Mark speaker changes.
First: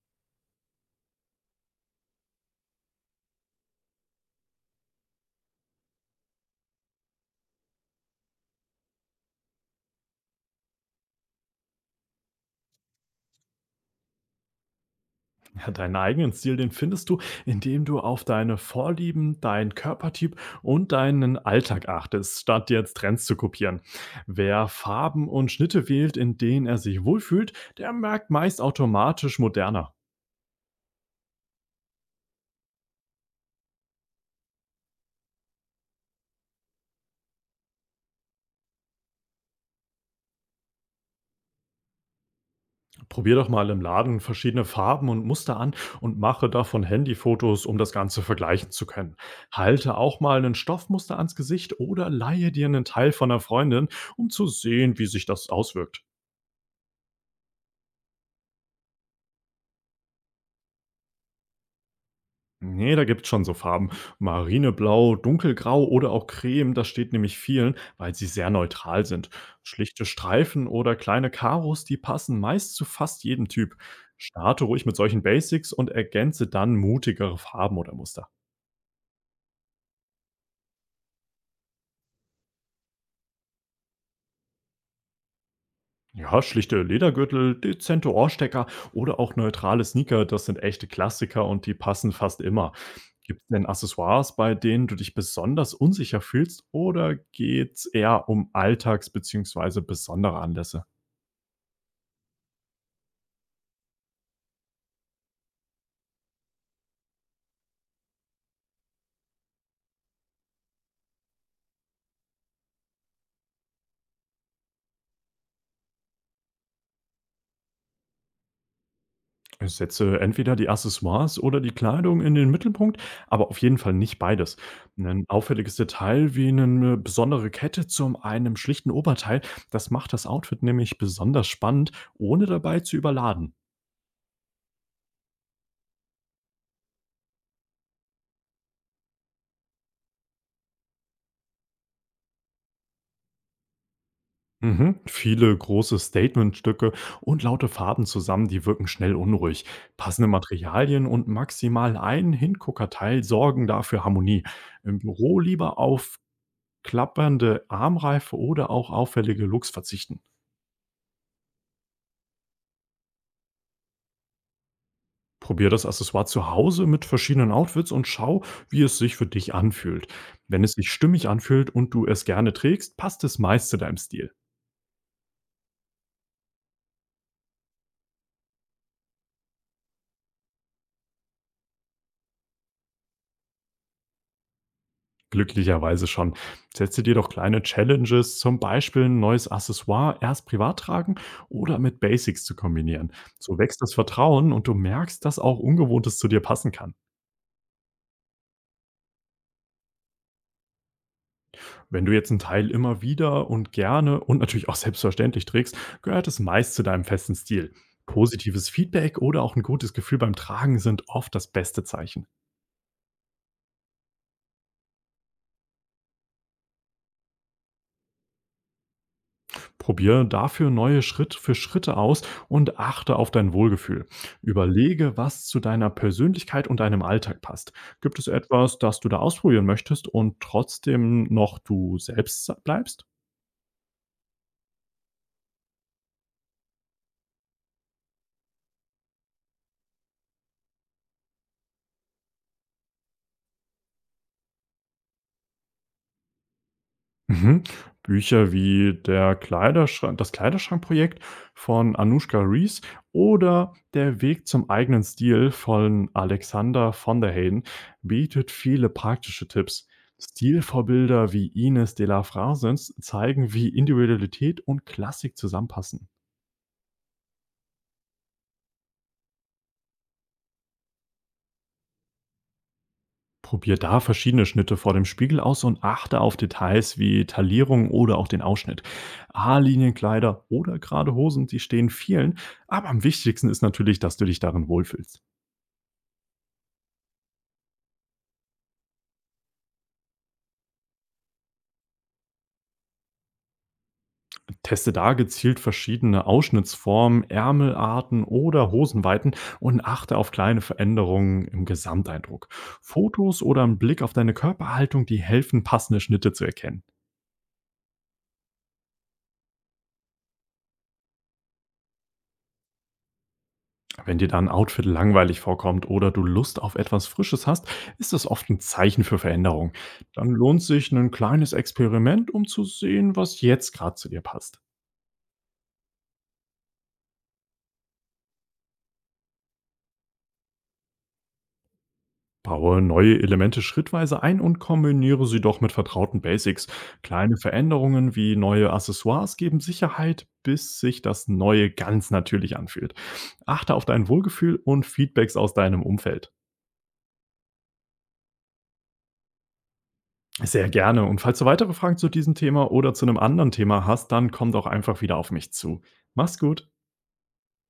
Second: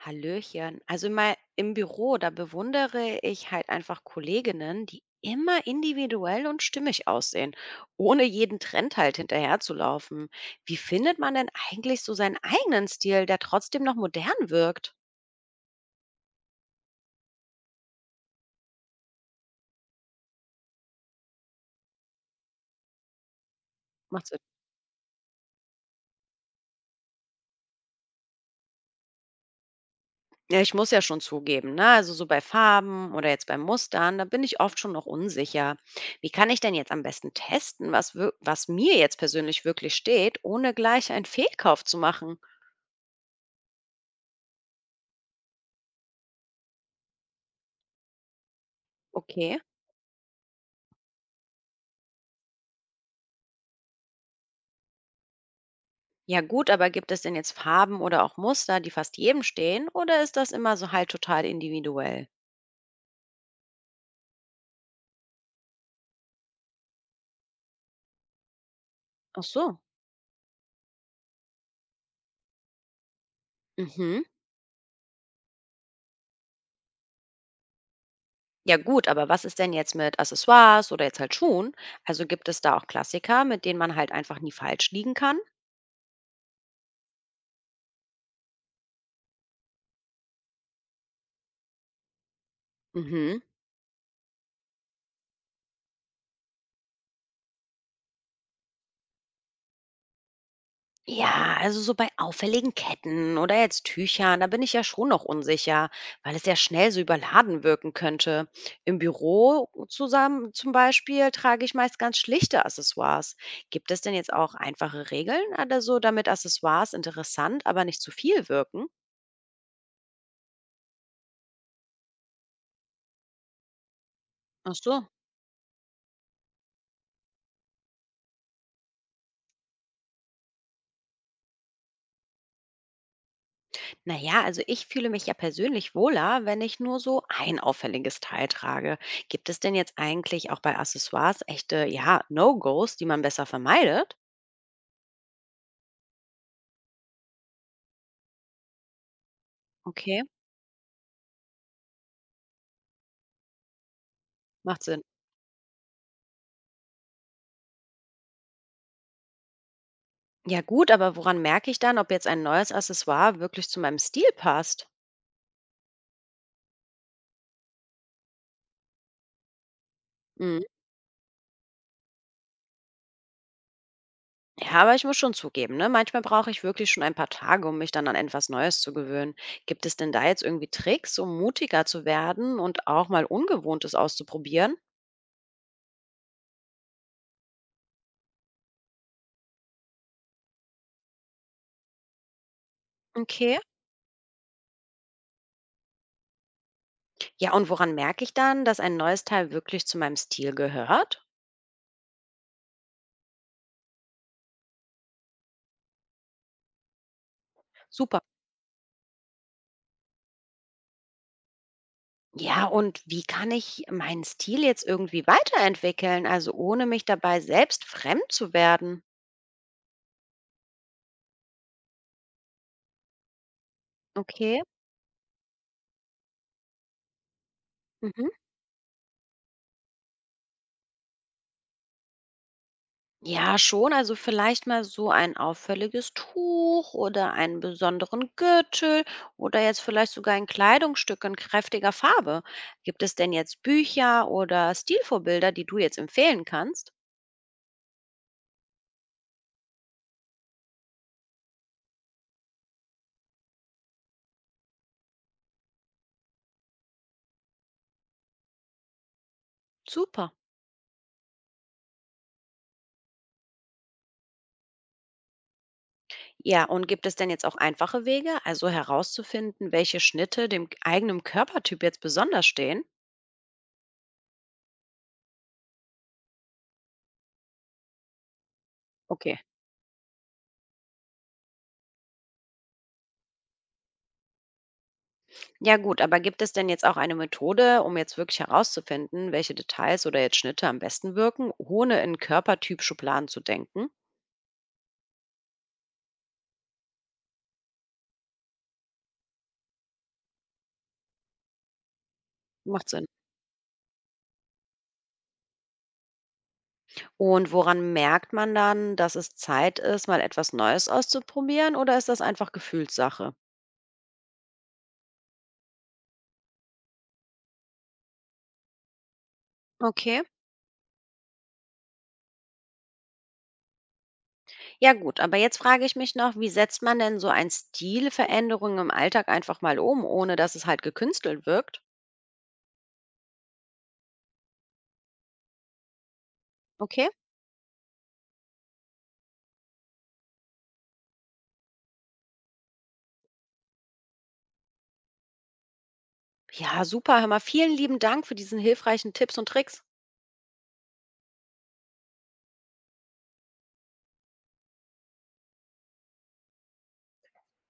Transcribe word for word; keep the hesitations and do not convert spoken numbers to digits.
Speaker 1: Hallöchen. Also mal im Büro, da bewundere ich halt einfach Kolleginnen, die immer individuell und stimmig aussehen, ohne jeden Trend halt hinterherzulaufen. Wie findet man denn eigentlich so seinen eigenen Stil, der trotzdem noch modern wirkt?
Speaker 2: Ja, deinen eigenen Stil, den findest du, indem du auf deine Vorlieben, deinen Körpertyp und deinen Alltag achtest, statt jetzt Trends zu kopieren.
Speaker 1: Macht Sinn.
Speaker 2: Wer Farben und Schnitte wählt, in denen er sich wohlfühlt, der merkt meist automatisch moderner.
Speaker 1: Ja, ich muss ja schon zugeben, ne? Also so bei Farben oder jetzt bei Mustern, da bin ich oft schon noch unsicher. Wie kann ich denn jetzt am besten testen, was, wir- was mir jetzt persönlich wirklich steht, ohne gleich einen Fehlkauf zu machen?
Speaker 2: Probier doch mal im Laden verschiedene Farben und Muster an und mache davon Handyfotos, um das Ganze vergleichen zu können.
Speaker 1: Okay.
Speaker 2: Halte auch mal ein Stoffmuster ans Gesicht oder leihe dir einen Teil von einer Freundin, um zu sehen, wie sich das auswirkt.
Speaker 1: Ja gut, aber gibt es denn jetzt Farben oder auch Muster, die fast jedem stehen, oder ist das immer so halt total individuell?
Speaker 2: Nee, da gibt's schon so Farben. Marineblau, dunkelgrau oder auch creme, das steht nämlich vielen, weil sie sehr neutral sind.
Speaker 1: Ach so.
Speaker 2: Schlichte Streifen oder kleine Karos, die passen meist zu fast jedem Typ.
Speaker 1: Mhm.
Speaker 2: Starte ruhig mit solchen Basics und ergänze dann mutigere Farben oder Muster.
Speaker 1: Ja gut, aber was ist denn jetzt mit Accessoires oder jetzt halt Schuhen? Also gibt es da auch Klassiker, mit denen man halt einfach nie falsch liegen kann?
Speaker 2: Ja, schlichte Ledergürtel, dezente Ohrstecker oder auch neutrale Sneaker, das sind echte Klassiker und die passen fast immer. Gibt
Speaker 1: Mhm.
Speaker 2: es denn Accessoires, bei denen du dich besonders unsicher fühlst oder geht's eher um Alltags- bzw. besondere Anlässe?
Speaker 1: Ja, also so bei auffälligen Ketten oder jetzt Tüchern, da bin ich ja schon noch unsicher, weil es ja schnell so überladen wirken könnte. Im Büro zusammen zum Beispiel trage ich meist ganz schlichte Accessoires. Gibt es denn jetzt auch einfache Regeln oder so, damit Accessoires interessant, aber nicht zu viel wirken?
Speaker 2: Ich setze entweder die Accessoires oder die Kleidung in den Mittelpunkt, aber auf jeden Fall nicht beides.
Speaker 1: Ach so.
Speaker 2: Ein auffälliges Detail wie eine besondere Kette zu einem schlichten Oberteil, das macht das Outfit nämlich besonders spannend, ohne dabei zu überladen.
Speaker 1: Naja, also ich fühle mich ja persönlich wohler, wenn ich nur so ein auffälliges Teil trage. Gibt es denn jetzt eigentlich auch bei Accessoires echte, ja, No-Gos, die man besser vermeidet?
Speaker 2: Mhm. Viele große Statementstücke und laute Farben zusammen, die wirken schnell unruhig.
Speaker 1: Okay.
Speaker 2: Passende Materialien und maximal ein Hinguckerteil sorgen dafür Harmonie.
Speaker 1: Macht
Speaker 2: Im
Speaker 1: Sinn.
Speaker 2: Büro lieber auf klappernde Armreife oder auch auffällige Looks verzichten.
Speaker 1: Ja gut, aber woran merke ich dann, ob jetzt ein neues Accessoire wirklich zu meinem Stil passt?
Speaker 2: Probier das Accessoire zu Hause mit verschiedenen Outfits und schau, wie es sich für dich anfühlt.
Speaker 1: Mhm.
Speaker 2: Wenn es sich stimmig anfühlt und du es gerne trägst, passt es meist zu deinem Stil.
Speaker 1: Ja, aber ich muss schon zugeben, ne? Manchmal brauche ich wirklich schon ein paar Tage, um mich dann an etwas Neues zu gewöhnen. Gibt es denn da jetzt irgendwie Tricks, um mutiger zu werden und auch mal Ungewohntes auszuprobieren?
Speaker 2: Glücklicherweise schon. Setze dir doch kleine Challenges, zum Beispiel ein neues Accessoire erst privat tragen oder mit Basics zu kombinieren.
Speaker 1: Okay.
Speaker 2: So wächst das Vertrauen und du merkst, dass auch Ungewohntes zu dir passen kann.
Speaker 1: Ja, und woran merke ich dann, dass ein neues Teil wirklich zu meinem Stil gehört?
Speaker 2: Wenn du jetzt einen Teil immer wieder und gerne und natürlich auch selbstverständlich trägst, gehört es meist zu deinem festen Stil.
Speaker 1: Super.
Speaker 2: Positives Feedback oder auch ein gutes Gefühl beim Tragen sind oft das beste Zeichen.
Speaker 1: Ja, und wie kann ich meinen Stil jetzt irgendwie weiterentwickeln, also ohne mich dabei selbst fremd zu werden?
Speaker 2: Probiere dafür neue Schritt für Schritte aus und achte auf dein Wohlgefühl.
Speaker 1: Okay.
Speaker 2: Überlege, was zu deiner Persönlichkeit und deinem Alltag passt. Gibt es
Speaker 1: Mhm.
Speaker 2: etwas, das du da ausprobieren möchtest und trotzdem noch du selbst bleibst?
Speaker 1: Ja, schon. Also vielleicht mal so ein auffälliges Tuch oder einen besonderen Gürtel oder jetzt vielleicht sogar ein Kleidungsstück in kräftiger Farbe. Gibt es denn jetzt Bücher oder Stilvorbilder, die du jetzt empfehlen kannst?
Speaker 2: Mhm. Bücher wie der Kleiderschrank das Kleiderschrankprojekt von Anoushka Rees oder Der Weg zum eigenen Stil von Alexander von der Hayden bietet viele praktische Tipps.
Speaker 1: Super.
Speaker 2: Stilvorbilder wie Ines de la Frasens zeigen, wie Individualität und Klassik zusammenpassen.
Speaker 1: Ja, und gibt es denn jetzt auch einfache Wege, also herauszufinden, welche Schnitte dem eigenen Körpertyp jetzt besonders stehen?
Speaker 2: Probier da verschiedene Schnitte vor dem Spiegel aus und achte auf Details wie Taillierung oder auch den Ausschnitt.
Speaker 1: Okay.
Speaker 2: Haarlinienkleider oder gerade Hosen, die stehen vielen, aber am wichtigsten ist natürlich, dass du dich darin wohlfühlst.
Speaker 1: Ja gut, aber gibt es denn jetzt auch eine Methode, um jetzt wirklich herauszufinden, welche Details oder jetzt Schnitte am besten wirken, ohne in Körpertyp-Schubladen zu denken?
Speaker 2: Teste da gezielt verschiedene Ausschnittsformen, Ärmelarten oder Hosenweiten und achte auf kleine Veränderungen im Gesamteindruck.
Speaker 1: Macht Sinn.
Speaker 2: Fotos oder ein Blick auf deine Körperhaltung, die helfen, passende Schnitte zu erkennen.
Speaker 1: Und woran merkt man dann, dass es Zeit ist, mal etwas Neues auszuprobieren oder ist das einfach Gefühlssache?
Speaker 2: Wenn dir dann ein Outfit langweilig vorkommt oder du Lust auf etwas Frisches hast, ist das oft ein Zeichen für Veränderung.
Speaker 1: Okay.
Speaker 2: Dann lohnt sich ein kleines Experiment, um zu sehen, was jetzt gerade zu dir passt.
Speaker 1: Ja gut, aber jetzt frage ich mich noch, wie setzt man denn so ein Stilveränderung im Alltag einfach mal um, ohne dass es halt gekünstelt wirkt?
Speaker 2: Baue neue Elemente schrittweise ein und kombiniere sie doch mit vertrauten Basics.
Speaker 1: Okay.
Speaker 2: Kleine Veränderungen wie neue Accessoires geben Sicherheit, bis sich das Neue ganz natürlich anfühlt. Achte auf dein Wohlgefühl und Feedbacks aus deinem Umfeld.
Speaker 1: Ja, super. Hör mal, vielen lieben Dank für diesen hilfreichen Tipps und Tricks.
Speaker 2: Sehr gerne. Und falls du weitere Fragen zu diesem Thema oder zu einem anderen Thema hast, dann komm doch einfach wieder auf mich zu. Mach's gut.